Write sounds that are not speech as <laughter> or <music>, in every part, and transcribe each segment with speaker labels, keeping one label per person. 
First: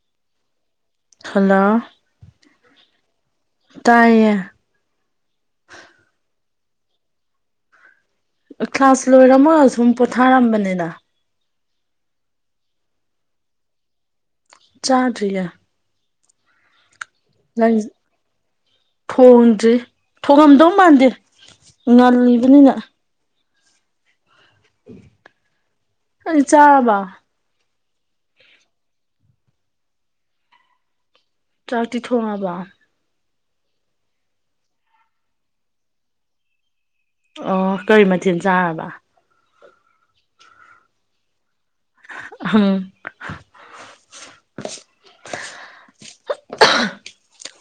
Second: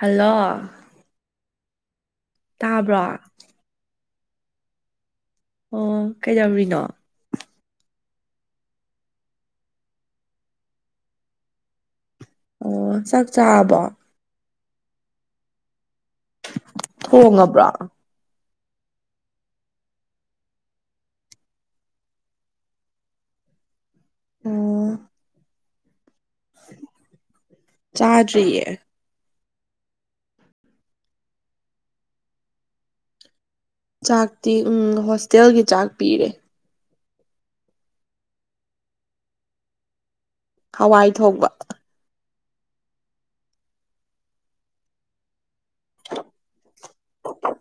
Speaker 1: hello
Speaker 2: ꯈꯂ
Speaker 1: ꯇꯥꯕ꯭ꯔꯣ
Speaker 2: ꯇ
Speaker 1: ꯑꯣ ꯀꯩꯗꯧꯔꯤꯅꯣ
Speaker 2: ꯀ꯭ꯂꯥꯁ ꯂꯣꯏꯔꯝꯃꯒ ꯁꯨꯝ ꯄꯣꯊꯥꯔꯝꯕꯅꯤꯅ
Speaker 1: ꯑꯣ ꯆꯥꯛ ꯆꯥꯕ
Speaker 2: ꯆꯥꯗꯔꯤꯌꯥ
Speaker 1: ꯍꯣꯡꯉꯕ꯭ꯔꯥ
Speaker 2: ꯊꯣꯡꯗ꯭ꯔꯤ ꯊꯣꯡꯉꯝꯗꯧ ꯃꯥꯟꯗꯦ ꯉꯜꯂꯤꯕꯅꯤꯅ
Speaker 1: ꯑꯣ
Speaker 2: ꯑꯩ ꯆꯥꯕ
Speaker 1: ꯆꯥꯖꯔꯤꯌꯦ
Speaker 2: ꯆꯥꯛꯇꯤ ꯊꯣꯡꯉꯕ
Speaker 1: ꯆꯥꯛꯇꯤ ꯎ ꯍꯣꯁꯇꯦꯜꯒꯤ ꯆꯥꯛ ꯄꯤꯔꯦ
Speaker 2: ꯑꯣ ꯀꯔꯤ ꯃꯊꯦꯜ ꯆꯥꯔꯕ
Speaker 1: ꯍꯋꯥꯏ ꯊꯣꯛꯄ
Speaker 2: ꯎꯝ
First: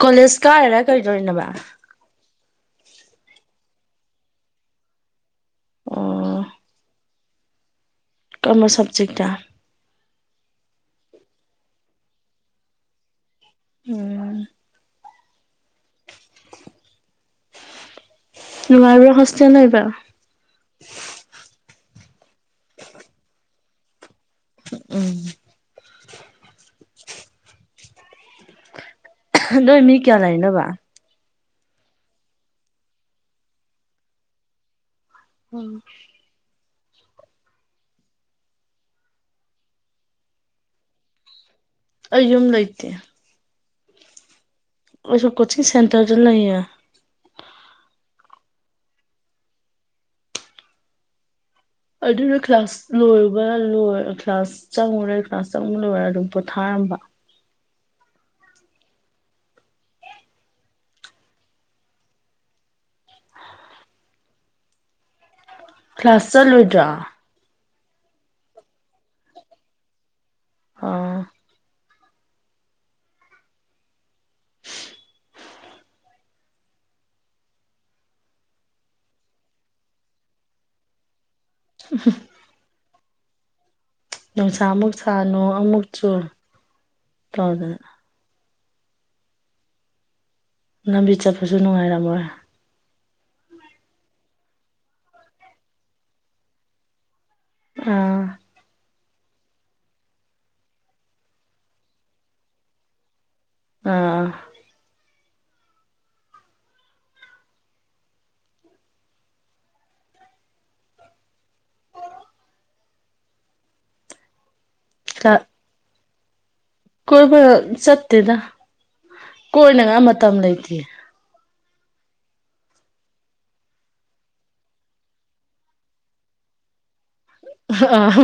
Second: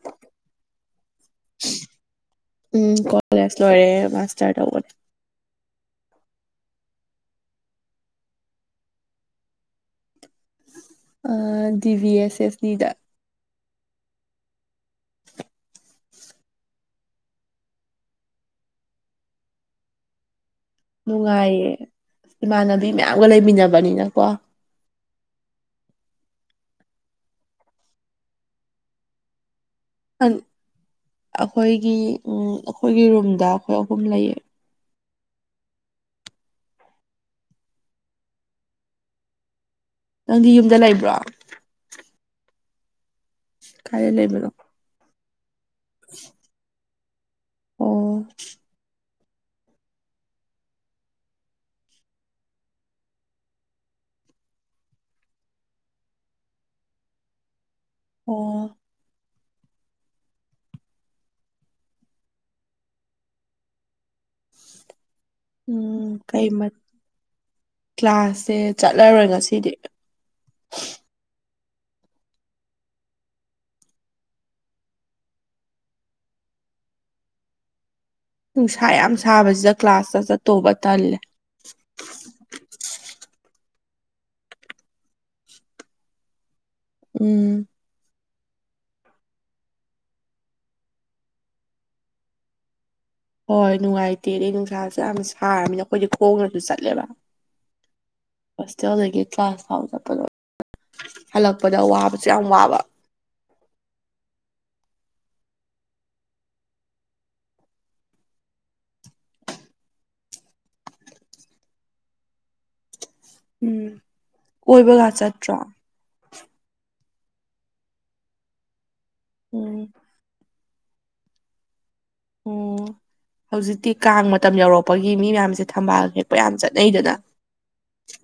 Speaker 2: ꯀꯣꯂꯦꯖ ꯀꯥꯔꯦꯔ ꯀꯩꯗꯧꯔꯤꯕ
Speaker 1: ꯎꯝ ꯀꯂꯦꯖ ꯂꯣꯏꯔꯦ ꯃꯥꯇꯔꯗ
Speaker 2: ꯀꯃꯔꯁ ꯁꯕꯖꯦꯛ
Speaker 1: ꯑ ꯗꯤꯚ ꯑꯦꯁ ꯑꯦꯁ ꯗ
Speaker 2: ꯎꯝ ꯅꯅꯨꯡꯉꯥꯏꯔꯤꯕ꯭ꯔ ꯍꯁꯌꯥ ꯅꯣꯏꯕꯕꯥ
Speaker 1: ꯅꯨꯡꯉꯥꯏꯌꯦ ꯏꯃꯥꯟꯅꯕꯤ ꯃꯌꯥꯝꯒ ꯂꯩꯃꯤꯟꯅꯕꯅꯤꯅꯀꯣ
Speaker 2: ꯎꯝ ꯅꯣꯏ ꯃꯤ ꯀꯌꯥ ꯂꯩꯔꯤꯅꯕ
Speaker 1: ꯑꯩꯈꯣꯏꯒꯤ ꯎ ꯑꯩꯈꯣꯏꯒꯤ ꯔꯨꯝꯗ ꯑꯩꯈꯣꯏ ꯑꯍꯨꯝ ꯂꯩꯌꯦ
Speaker 2: ꯎꯝ
Speaker 1: ꯅꯪꯗꯤ ꯌꯨꯝꯗ ꯂꯩꯕ꯭ꯔꯣ
Speaker 2: ꯑꯩ ꯌꯨꯝ ꯂꯩꯇꯦ
Speaker 1: ꯀꯥꯏ ꯂꯩꯕꯤꯔꯣ
Speaker 2: ꯑꯩꯁꯨ ꯀꯣꯆꯤꯡ ꯁꯦꯟꯇꯔꯗ ꯂꯩꯌꯦ
Speaker 1: ꯑꯣ
Speaker 2: ꯑꯗꯨꯅ ꯀ꯭ꯂꯥꯁ ꯂꯣꯏꯕ ꯂꯣꯏ ꯀ꯭ꯂꯥꯁ ꯆꯪꯉꯨꯔꯦ ꯀ꯭ꯂꯥꯁ ꯆꯪꯉ ꯂꯣꯏꯔꯦ ꯑꯗꯨꯝ ꯄꯣꯊꯥꯔ ꯏꯝꯕ
Speaker 1: ꯑꯣ ꯎꯝ
Speaker 2: ꯀ꯭ꯂꯥꯁ ꯆ
Speaker 1: ꯀꯩ ꯃ
Speaker 2: ꯂꯣꯏꯇ꯭ꯔꯥ
Speaker 1: ꯀ꯭ꯂꯥꯁꯁꯦ ꯆꯠꯂꯔꯣꯏ ꯉꯁꯤꯗꯤ
Speaker 2: ꯑ
Speaker 1: ꯅꯨꯡꯁꯥ ꯌꯥꯝ ꯁꯥꯕꯁꯤꯗ ꯀ꯭ꯂꯥꯁꯇ ꯆꯠꯇꯧꯕ ꯇꯜꯂꯦ
Speaker 2: ꯎ ꯅꯨꯡꯁꯥ ꯑꯃꯨꯛ ꯁꯥꯅꯨ ꯑꯃꯨꯛ ꯆꯨ
Speaker 1: ꯎꯝ
Speaker 2: ꯇꯧꯗꯅ ꯂꯝꯕꯤ ꯆꯠꯄꯁꯨ ꯅꯨꯡꯉꯥꯏꯔꯝꯃꯣꯏ
Speaker 1: ꯍꯣꯏ ꯅꯨꯡꯉꯥꯏꯇꯦ ꯑ ꯅꯨꯡꯁꯥꯁꯨ ꯌꯥꯝ ꯁꯥꯔꯕꯃꯤꯅꯤꯅ ꯑꯩꯈꯣꯏꯗꯤ ꯈꯣꯡꯅꯁꯨ ꯆꯠꯂꯦꯕ
Speaker 2: ꯑꯥ
Speaker 1: ꯏꯆꯦꯜꯗꯒꯤ ꯀ꯭ꯂꯥꯁ ꯐꯥꯎ ꯆꯠꯄꯗꯣ ꯍꯜꯂꯛꯄꯗꯥ ꯋꯥꯕꯁꯨ ꯌꯥꯝ ꯋꯥꯕ
Speaker 2: ꯑꯥ
Speaker 1: ꯎꯝ ꯀꯣꯏꯕꯒꯥ
Speaker 2: ꯀ
Speaker 1: ꯆꯠꯇ꯭ꯔꯣ
Speaker 2: ꯀꯣꯏꯕ ꯆꯠꯇꯦꯗ
Speaker 1: ꯎꯝ
Speaker 2: ꯀꯣꯏꯅꯉꯥꯏ ꯃꯇꯝ ꯂꯩꯇꯦ
Speaker 1: ꯎꯝ ꯍꯧꯖꯤꯛꯇꯤ ꯀꯥꯡ ꯃꯇꯝ ꯌꯧꯔꯛꯄꯒꯤ ꯃꯤ ꯃꯌꯥꯝꯁꯦ ꯊꯝꯕꯥꯜ ꯍꯦꯛꯄ ꯌꯥꯝ ꯆꯠꯅꯩꯗꯅ
Speaker 2: ꯑꯥ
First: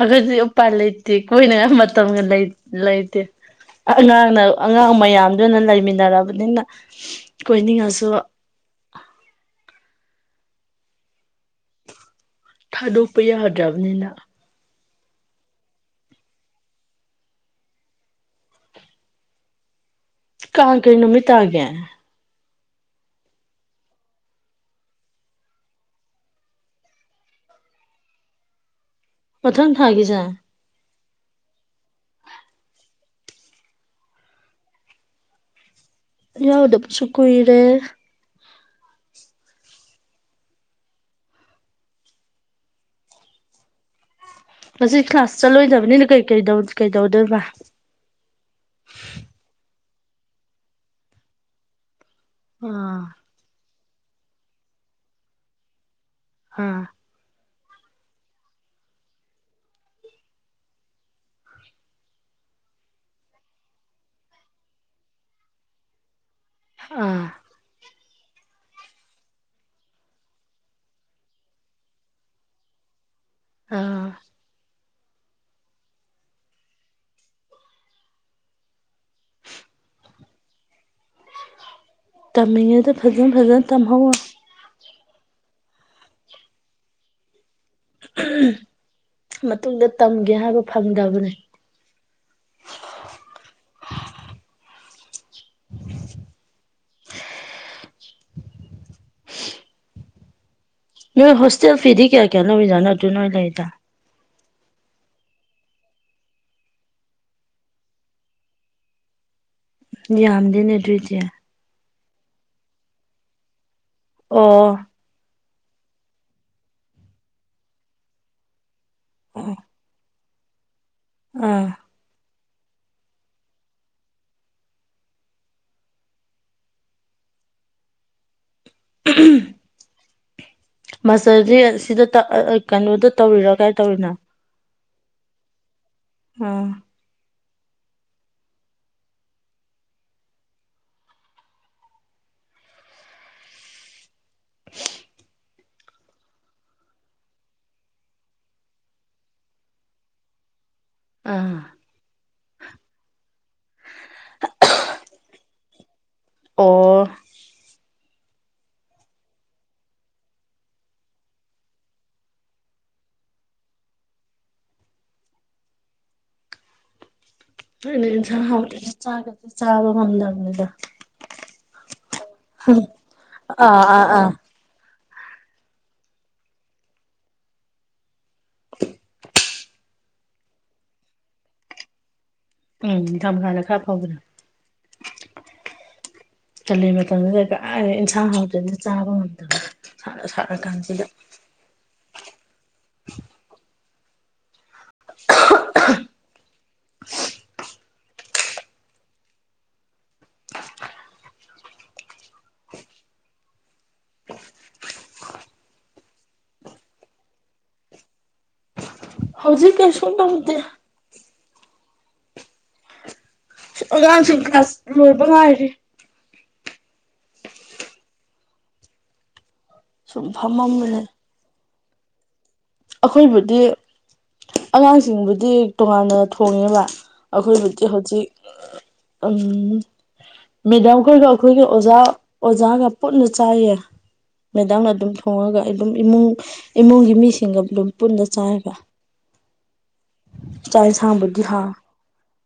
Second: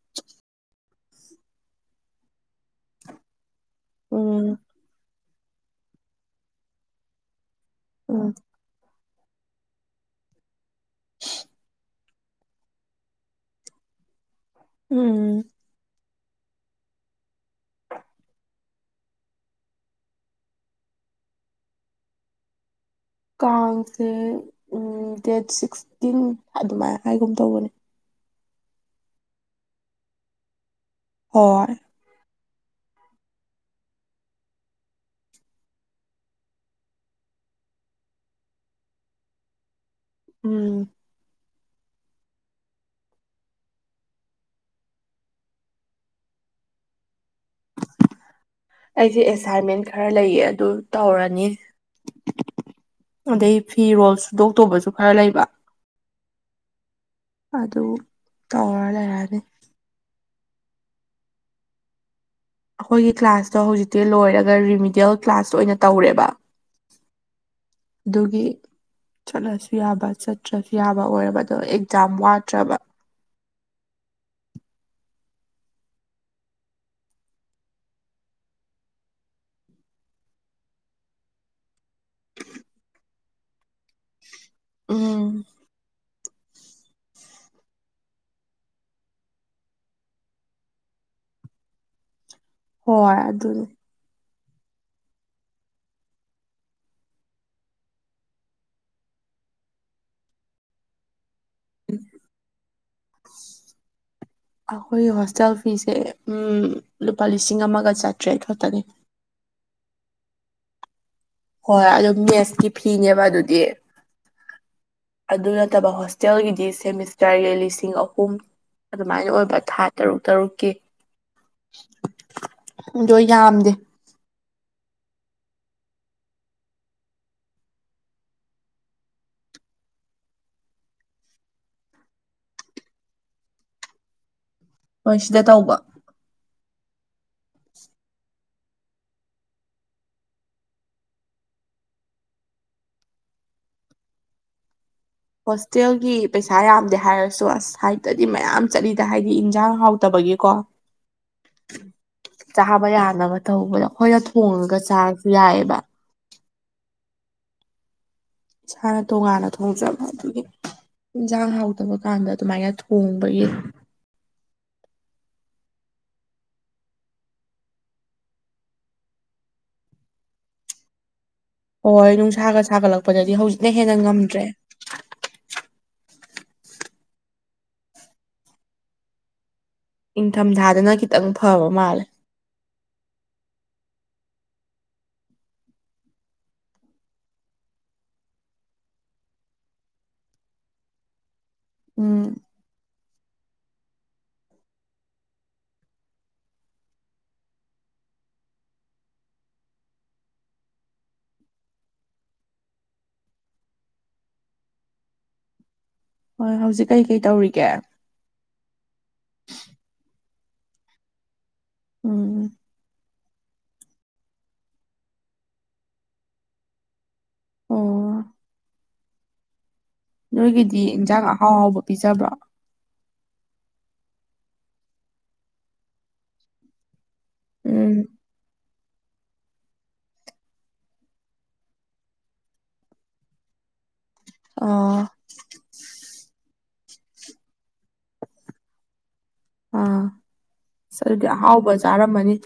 Speaker 2: ꯑꯗꯨꯗꯤ ꯎꯄꯥ ꯂꯩꯇꯦ ꯀꯣꯏꯅꯉꯥꯏ ꯃꯇꯝꯒ ꯂꯩꯇꯦ ꯑꯉꯥꯡꯅ
Speaker 1: ꯎꯝ
Speaker 2: ꯑꯉꯥꯡ ꯃꯌꯥꯝ ꯑꯗꯨꯅ ꯂꯩꯃꯤꯟꯅꯔꯕꯅꯤꯅ ꯀꯣꯏꯅꯤꯡꯉꯁꯨ
Speaker 1: ꯎꯝ
Speaker 2: ꯊꯥꯗꯣꯛꯄ ꯌꯥꯗ꯭ꯔꯕꯅꯤꯅ
Speaker 1: ꯎꯝ
Speaker 2: ꯀꯥꯜ ꯀꯩ ꯅꯨꯃꯤꯠꯇꯒꯦ
Speaker 1: ꯀꯥꯡꯁꯦ ꯗꯦꯠ ꯁꯤꯛꯁꯇꯤꯟ ꯑꯗꯨꯃꯥꯏꯅ ꯍꯥꯏꯒꯨꯝ ꯇꯧꯕꯅꯤ
Speaker 2: ꯄꯊꯪ ꯊꯥꯒꯁꯦ
Speaker 1: ꯍꯣꯏ
Speaker 2: ꯌꯥꯗ ꯄꯨꯁꯨ ꯀꯨꯏꯔꯦ
Speaker 1: ꯎꯝ
Speaker 2: ꯉꯁꯤ ꯀ꯭ꯂꯥꯁ ꯆꯠꯂꯣꯏꯗꯕꯅꯤꯅ ꯀꯩ ꯀ ꯀꯩꯗꯧꯗꯣꯏꯔꯤꯕ
Speaker 1: ꯑꯩꯁꯦ ꯑꯦꯁꯥꯏꯟꯃꯦꯟ ꯈꯔ ꯂꯩꯌꯦ ꯑꯗꯨ ꯇꯧꯔꯅꯤ
Speaker 2: ꯑꯥ
Speaker 1: ꯑꯗꯩ ꯐꯤꯔꯣꯜ ꯁꯨꯗꯣꯛꯇꯕꯁꯨ ꯈꯔ ꯂꯩꯕ
Speaker 2: ꯑꯥ
Speaker 1: ꯑꯗꯨ ꯇꯧꯔ ꯂꯩꯔꯅꯤ ꯑꯩꯈꯣꯏꯒꯤ ꯀ꯭ꯂꯥꯁꯇꯣ ꯍꯧꯖꯤꯛꯇꯤ ꯂꯣꯏꯔꯒ ꯔꯤꯃꯤꯗꯤꯌꯦꯜ ꯀ꯭ꯂꯥꯁꯇ ꯑꯣꯏꯅ ꯇꯧꯔꯦꯕ
Speaker 2: ꯑꯥ
Speaker 1: ꯑꯗꯨꯒꯤ ꯆꯠꯂꯁꯨ ꯌꯥꯕ ꯆꯠꯇ꯭ꯔꯁꯨ ꯌꯥꯕ ꯑꯣꯏꯔꯕꯗꯣ ꯑꯦꯛꯖꯥꯝ ꯋꯥꯠꯇ꯭ꯔꯕ
Speaker 2: ꯑꯥ ꯇꯝꯦꯗ ꯐꯖꯡ ꯐꯖꯅ ꯇꯝꯍꯧꯣ
Speaker 1: ꯎꯝ
Speaker 2: ꯃꯇꯨꯡꯗ ꯇꯝꯒꯦ ꯍꯥꯏꯕ ꯐꯪꯗꯕꯅꯦ
Speaker 1: ꯍꯣꯏ ꯑꯗꯨꯅꯤ
Speaker 2: <inaudible> <inaudible> ꯅꯣꯏ ꯍꯣꯁꯇꯦꯜ ꯐꯤꯗꯤ ꯀꯌꯥ ꯀꯌꯥ ꯅꯣꯏꯣꯏꯖꯥꯅꯣ ꯑꯗꯨ ꯅꯣꯏ ꯂꯩꯗ
Speaker 1: ꯑꯩꯈꯣꯏꯒꯤ ꯍꯣꯁꯇꯦꯜ ꯐꯤꯁꯦ ꯂꯨꯄꯥ ꯂꯤꯁꯤꯡ ꯑꯃꯒ ꯆꯥꯇ꯭ꯔꯦꯠ ꯈꯛꯇꯅꯤ <inaudible>
Speaker 2: ꯌꯥꯝꯝꯗꯅ ꯑꯦꯇ꯭ꯔꯤ ꯆꯦ
Speaker 1: ꯍꯣꯏ ꯑꯗꯨꯣ ꯃꯦꯠꯁꯀꯤ ꯐꯤꯅꯦꯕ ꯑꯗꯨꯗꯤ
Speaker 2: ꯑꯣ
Speaker 1: ꯑꯗꯨ ꯅꯠꯇꯕ ꯍꯣꯁꯇꯦꯜꯒꯤꯗꯤ ꯁꯦꯃꯤꯁꯇꯔꯒꯤ ꯂꯤꯁꯤꯡ ꯑꯍꯨꯝ ꯑꯗꯨꯃꯥꯏꯅ ꯑꯣꯏꯕ ꯊꯥ ꯇꯔꯨꯛ ꯇꯔꯨꯛꯀꯤ
Speaker 2: ꯑꯥ
Speaker 1: ꯑꯗꯨꯗꯣ ꯌꯥꯝꯗꯦ
Speaker 2: <inaudible> ꯃꯥꯁꯇꯔꯗꯤ ꯁꯤꯗ ꯀꯩꯅꯣꯗ ꯇꯧꯔꯤꯔꯥ ꯀꯥꯏ ꯇꯧꯔꯤꯅ
Speaker 1: ꯍꯣꯏ ꯁꯤꯗ ꯇꯧꯕ
Speaker 2: ꯑꯥ <inaudible>
Speaker 1: ꯍꯣꯁꯇꯦꯜꯒꯤ ꯄꯩꯁꯥ ꯌꯥꯝꯗꯦ ꯍꯥꯏꯔꯁꯨ ꯑꯁ ꯍꯥꯏꯗꯗꯤ ꯃꯌꯥꯝ ꯆꯠꯂꯤꯗ ꯍꯥꯏꯗꯤ ꯌꯦꯟꯖꯥꯡ ꯍꯥꯎꯇꯕꯒꯤꯀꯣ
Speaker 2: ꯑꯥ
Speaker 1: ꯆꯥꯕ ꯌꯥꯅꯕ ꯇꯧꯕꯗꯣ ꯑꯩꯈꯣꯏꯅ ꯊꯣꯡꯉꯒ ꯆꯥꯔꯁꯨ ꯌꯥꯏꯑꯕ
Speaker 2: ꯑꯣ
Speaker 1: ꯏꯁꯥꯅ ꯇꯣꯉꯥꯟꯅ ꯊꯣꯡꯖꯕ ꯑꯗꯨꯒꯤ ꯖꯥꯡ ꯍꯥꯎꯗꯕ ꯀꯥꯟꯗ ꯑꯗꯨ ꯃꯥꯥꯏ ꯊ ꯊꯣꯡꯕ ꯌꯦ
Speaker 2: ꯏꯁ ꯆꯥꯒ ꯆꯥꯕ ꯉꯝꯗꯅꯤꯗ
Speaker 1: ꯍꯣꯏ ꯅꯨꯡꯁꯥꯒ ꯁꯥꯒꯠꯂꯛꯄꯗꯗꯤ ꯍꯧꯖꯤꯛꯅ
Speaker 2: ꯑꯥ
Speaker 1: ꯍꯦꯟꯅ
Speaker 2: ꯑꯥ ꯑꯥ
Speaker 1: ꯉꯝꯗ꯭ꯔꯦ
Speaker 2: <inaudible>
Speaker 1: ꯅꯤꯡꯪꯊꯝꯊꯥꯗꯅ ꯈꯤꯇꯪ ꯐꯕ ꯃꯥꯜꯂꯦ
Speaker 2: ꯎꯝ ꯅꯤꯡꯊꯈꯥꯗ ꯈꯔ ꯐꯥꯎꯗ꯭ꯔꯥ
Speaker 1: <inaudible>
Speaker 2: ꯀꯜꯂꯤ ꯃꯇꯝꯗꯨꯗ ꯏꯟꯁꯥꯡ ꯍꯥꯎꯗ꯭ꯔꯗꯤ ꯆꯥꯕ ꯉꯝꯗꯕ ꯁꯥꯔ ꯀꯥꯟꯁꯤꯗ
Speaker 1: ꯎꯝ ꯍꯣꯏ ꯍꯧꯖꯤꯛ ꯀꯩꯀꯩ ꯇꯧꯔꯤꯒꯦ
Speaker 2: ꯍꯧꯖꯤ ꯀ ꯌꯁꯀꯟꯕꯗꯦ
Speaker 1: ꯎꯝ
Speaker 2: ꯑꯉꯥꯡꯁꯨ ꯀ꯭ꯂꯥꯁ ꯂꯣꯏꯕ ꯉꯥꯏꯔꯦ
Speaker 1: ꯑꯣ
Speaker 2: ꯁꯨꯝ
Speaker 1: ꯅꯣꯏꯒꯤꯗꯤ
Speaker 2: ꯐꯝꯃꯝꯕꯅꯦ
Speaker 1: ꯏꯟꯁꯥꯡ ꯑꯍꯥꯎ ꯑꯍꯥꯎꯕ ꯄꯤꯖꯕ꯭ꯔꯣ
Speaker 2: ꯑꯩꯈꯣꯏꯕꯨꯗꯤ ꯑꯉꯥꯡꯁꯤꯡꯕꯨꯗꯤ ꯇꯣꯉꯥꯟꯅ ꯊꯣꯡꯉꯦꯕ ꯑꯩꯈꯣꯏꯕꯨꯗꯤ
Speaker 1: ꯎꯝ
Speaker 2: ꯍꯧꯖꯤꯛ ꯎꯝ ꯃꯦꯗꯥꯝꯈꯣꯏꯒ ꯑꯩꯈꯣꯏꯒꯤ ꯑꯣꯖꯥ ꯑꯣꯖꯥꯒ ꯄꯨꯟꯅ ꯆꯥꯏꯌꯦ ꯃꯦꯗꯥꯝꯅ
Speaker 1: ꯑꯣ
Speaker 2: ꯑꯗꯨꯝ ꯊꯣꯡꯉꯒ ꯑꯩ ꯑꯗꯨꯝ ꯏꯃꯨꯡ ꯏꯃꯨꯡꯒꯤ ꯃꯤꯁꯤꯡꯒ ꯑꯗꯨꯝ ꯄꯨꯟꯗ ꯆꯥꯏꯕ
Speaker 1: ꯑꯥ
Speaker 2: ꯆꯥꯏꯁ
Speaker 1: ꯑꯁ ꯑꯗꯨꯗꯤ
Speaker 2: ꯍꯥꯡꯕꯕꯨꯙ ꯍꯥ
Speaker 1: ꯑꯍꯥꯎꯕ ꯆꯥꯔꯝꯃꯅꯤ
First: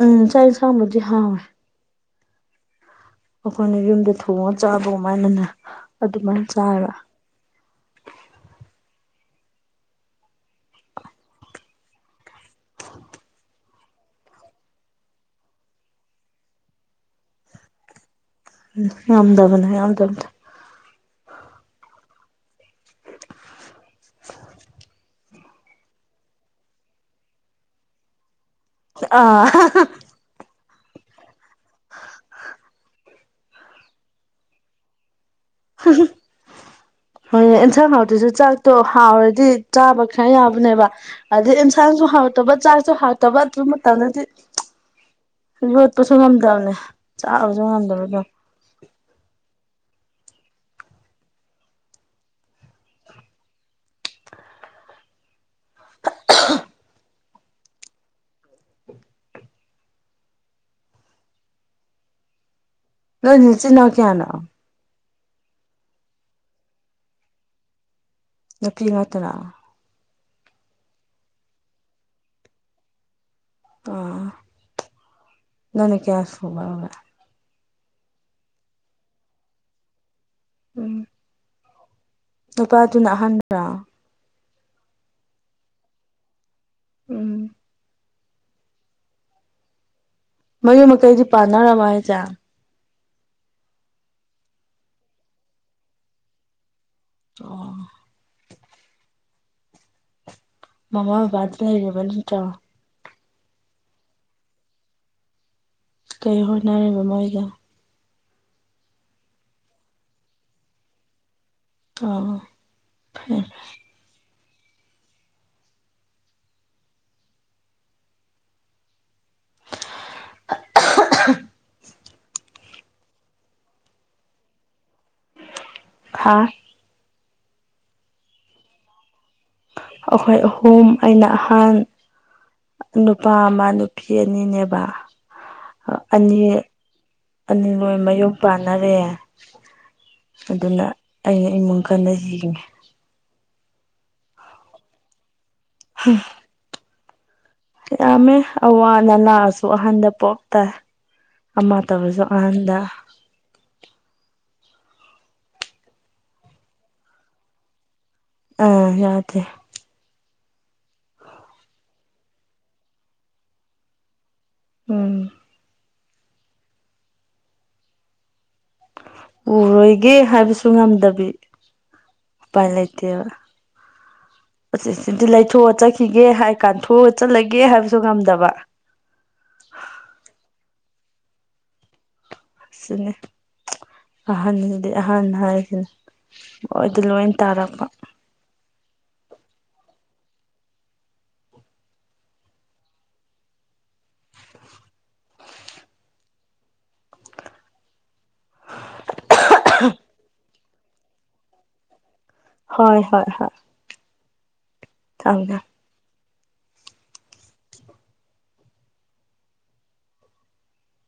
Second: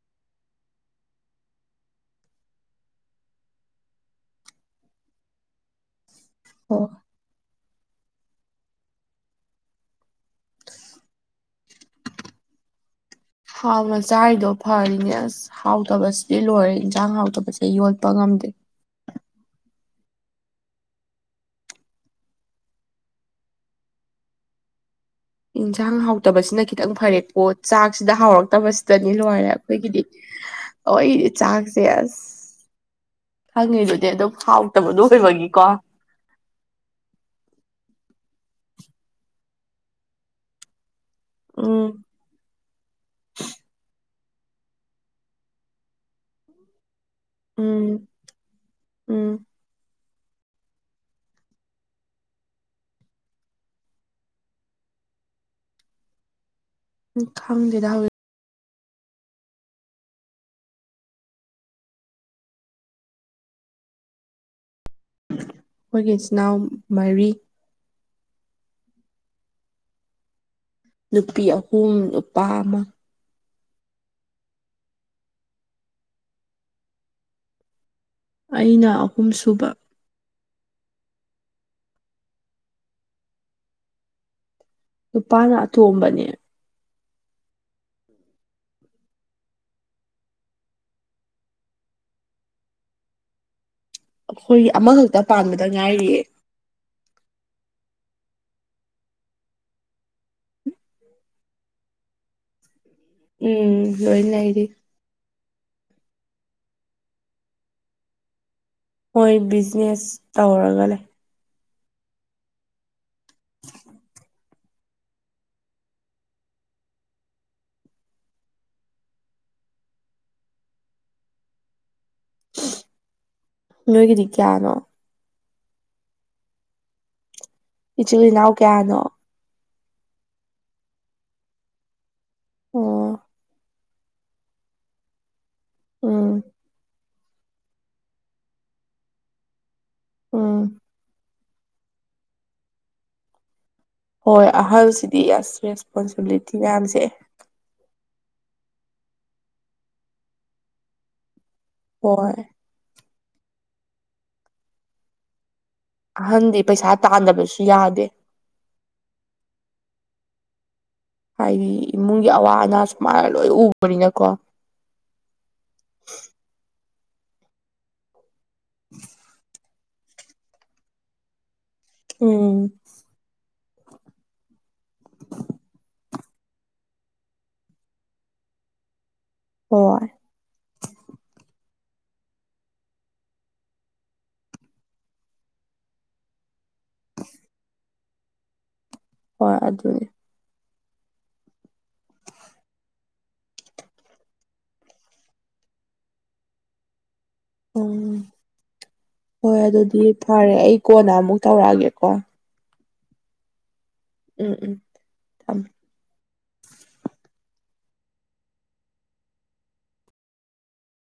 Speaker 2: ꯎꯝ ꯁꯥꯏꯟꯁꯥꯡꯕꯖꯤ ꯍꯥ ꯑꯩꯈꯣꯏꯅ ꯌꯨꯝꯗ ꯊꯣꯡꯉꯣ ꯆꯥꯕꯧꯃꯥꯏꯅꯅ ꯑꯗꯨꯃꯥꯏꯅ
Speaker 1: ꯑꯣ
Speaker 2: ꯆꯥꯕ
Speaker 1: ꯍꯥꯎ ꯃꯆꯥꯔꯤꯗꯣ ꯐꯔꯤꯅꯦ ꯑꯁ ꯍꯥꯎꯇꯕꯁꯤꯗꯤ ꯂꯣꯏꯔꯦ ꯌꯦꯟꯁꯥꯡ ꯍꯥꯎꯇꯕꯁꯦ ꯌꯣꯠꯄ ꯉꯝꯗꯦ
Speaker 2: ꯌꯥꯝꯝꯗꯕꯅꯦ ꯌꯥꯝꯗꯗ <inaudible>
Speaker 1: ꯏꯟꯁꯥꯡ ꯍꯥꯎꯇꯕꯁꯤꯅ ꯈꯤꯇꯪ ꯐꯔꯦꯀꯣ ꯆꯥꯛꯁꯤꯗ ꯍꯥꯎꯔꯛ ꯇꯕꯁꯤꯗꯅꯤ
Speaker 2: ꯑꯥ
Speaker 1: ꯂꯣꯏꯉꯔꯦ ꯑꯩꯈꯣꯏꯒꯤꯗꯤ ꯑꯣ ꯑꯩꯗꯤ ꯆꯥꯛꯁꯦ ꯑꯁ ꯈꯪꯉꯤꯗꯨꯗꯤ ꯑꯗꯣ ꯍꯥꯎꯇꯕꯗꯣ ꯑꯣꯏꯕꯒꯤ
Speaker 2: ꯍꯣꯏ ꯆ ꯍꯥꯎ ꯇꯁꯨ ꯆꯤꯟꯖꯥꯛꯇꯣ ꯍꯥꯎꯔꯗꯤ ꯆꯥꯕ ꯈꯔ ꯌꯥꯕꯅꯦꯕ ꯑꯗꯨꯗꯩ
Speaker 1: ꯎꯝ
Speaker 2: ꯏꯟꯁꯥꯡꯁꯨ ꯍꯥꯎꯇꯕ ꯆꯥꯛꯁꯨ ꯍꯥꯎꯇꯕ ꯑꯗꯨ ꯃꯇꯝꯗꯗꯤ ꯍꯧꯖꯤꯕ ꯄꯁꯨ ꯊꯝꯗꯅꯦ ꯆꯥꯛꯕꯁꯨ
Speaker 1: ꯎꯝ
Speaker 2: ꯉꯝꯗꯕꯗꯣ
Speaker 1: ꯎꯝ
Speaker 2: <unintelligible>
Speaker 1: ꯎꯝ ꯈꯪꯗꯦꯗ ꯍꯧꯋ
Speaker 2: ꯅꯣꯏꯅꯤꯁꯤꯟꯅ ꯀꯌꯥꯅ
Speaker 1: ꯑꯩꯈꯣꯏꯒꯤ ꯏꯆꯤꯟ ꯏꯅꯥꯎ ꯃꯔꯤ
Speaker 2: ꯅꯄꯤꯤ ꯉꯇꯔ
Speaker 1: ꯅꯨꯄꯤ ꯑꯍꯨꯝ ꯅꯨꯄꯥ ꯑꯃ
Speaker 2: ꯑꯥ ꯅꯅ ꯀꯁꯕꯒ
Speaker 1: ꯑꯩꯅ ꯑꯍꯨꯝ ꯁꯨꯕ
Speaker 2: ꯎꯝ ꯅꯨꯨꯄꯥꯗꯨꯅ ꯑꯍꯟꯗ꯭ꯔꯥ
Speaker 1: ꯅꯨꯄꯥꯅ ꯑꯇꯣꯝꯕꯅꯦ
Speaker 2: ꯎꯝ ꯃꯌꯨꯝ ꯃꯀꯩꯗꯤ ꯄꯥꯟꯅꯔꯝꯃ ꯍꯥꯏꯁꯦ
Speaker 1: ꯑꯩꯈꯣꯏꯒꯤ ꯑꯃꯈꯛꯇ ꯄꯥꯟꯕꯗ ꯉꯥꯏꯔꯤꯌꯦ
Speaker 2: ꯑꯣ ꯃꯃꯥꯕꯨ ꯗ ꯂꯩ ꯂꯩꯔꯦꯕꯅꯤꯇꯣ
Speaker 1: ꯎꯝ ꯂꯣꯏꯅꯏꯗꯤ
Speaker 2: ꯀꯩ ꯍꯣꯠꯅꯔꯤꯕ ꯃꯣꯏꯒ
Speaker 1: ꯃꯣꯏ ꯕꯤꯖꯤꯅꯦꯁ ꯇꯧꯔꯒ ꯂꯩ
Speaker 2: ꯑ ꯐꯔ <unintelligible>
Speaker 1: ꯅꯣꯏꯒꯤꯗꯤ ꯀꯌꯥꯅꯣ
Speaker 2: ꯍꯥꯥ
Speaker 1: ꯏꯆꯤꯜ ꯏꯅꯥꯎ ꯀꯌꯥꯅꯣ
Speaker 2: ꯑꯩꯈꯣꯏ ꯑꯍꯨꯝ ꯑꯩꯅ ꯑꯍꯟ
Speaker 1: ꯑꯣ
Speaker 2: ꯅꯨꯄꯥ ꯑꯃ ꯐꯤꯅꯤꯅꯦꯕ ꯑꯅꯤ
Speaker 1: ꯎꯝ
Speaker 2: ꯑꯅꯤ ꯂꯣꯏ ꯃꯌꯨꯝ ꯄꯥꯟꯅꯔꯦ
Speaker 1: ꯎꯝ
Speaker 2: ꯑꯗꯨꯅ ꯑꯩꯅ ꯏꯃꯨꯡ ꯀꯟꯅ ꯌꯦꯡꯉꯤ
Speaker 1: ꯍꯣꯏ ꯑꯍꯜꯁꯤꯗꯤ ꯑꯁ ꯔꯦꯁꯄꯣꯟꯁꯤꯕꯤꯂꯤꯇꯤ ꯃꯌꯥꯝꯁꯦ
Speaker 2: ꯌꯥꯝꯃꯦ ꯑꯋꯥ ꯑ ꯅꯅꯥꯁꯨ ꯑꯍꯟꯗ ꯄꯣꯛ ꯇꯥꯏ ꯑꯃ ꯇꯕꯁꯨ
Speaker 1: ꯍꯣꯏ
Speaker 2: ꯑꯍꯟꯗ
Speaker 1: ꯑꯍꯟꯗꯤ ꯄꯩꯁꯥ ꯇꯥꯟꯗꯕꯁꯨ ꯌꯥꯗꯦ
Speaker 2: ꯑꯥ ꯌꯥꯎꯗꯦ
Speaker 1: ꯍꯥꯏꯗꯤ ꯏꯃꯨꯡꯒꯤ ꯑꯋꯥ ꯑꯅꯥ ꯁꯨꯃꯥꯏꯅ ꯂꯣꯏ ꯎꯕꯅꯤꯅꯀꯣ
Speaker 2: ꯎꯝ ꯎꯔꯣꯏꯒꯦ ꯍꯥꯏꯕꯁꯨ ꯉꯝꯗꯕꯤ
Speaker 1: ꯎꯝ
Speaker 2: ꯄꯥ ꯂꯩꯇꯕ
Speaker 1: <unintelligible>
Speaker 2: ꯑꯁ ꯁꯤꯗꯤ ꯂꯩꯊꯣꯛꯑ ꯆꯠꯈꯤꯒꯦ ꯍꯥꯏ ꯀꯥꯟꯊꯣꯛꯑ ꯆꯠꯂꯒꯦ ꯍꯥꯏꯕꯁꯨ ꯉꯝꯗꯕ
Speaker 1: ꯍ
Speaker 2: ꯑꯁꯤꯅꯤ ꯑꯍꯟꯁꯤꯗꯤ ꯑꯍꯥꯟꯕ ꯍꯥꯏꯁꯤꯅꯦ ꯣꯏ ꯑꯗꯨ ꯂꯣꯏ ꯇꯥꯔꯛꯄ
Speaker 1: ꯍꯣꯏ ꯑꯗꯨꯅꯦ ꯎꯝ ꯍꯣꯏ ꯑꯗꯨꯗꯤ ꯐꯔꯦ ꯑꯩ ꯀꯣꯟꯅ ꯑꯃꯨꯛ ꯇꯧꯔꯛꯑꯒꯦꯀꯣ
Speaker 2: ꯍꯣꯏ ꯍꯣꯏ ꯍꯣꯏ
Speaker 1: ꯎꯝ ꯎꯝ
Speaker 2: ꯊꯗ
Speaker 1: ꯊꯝꯃꯦ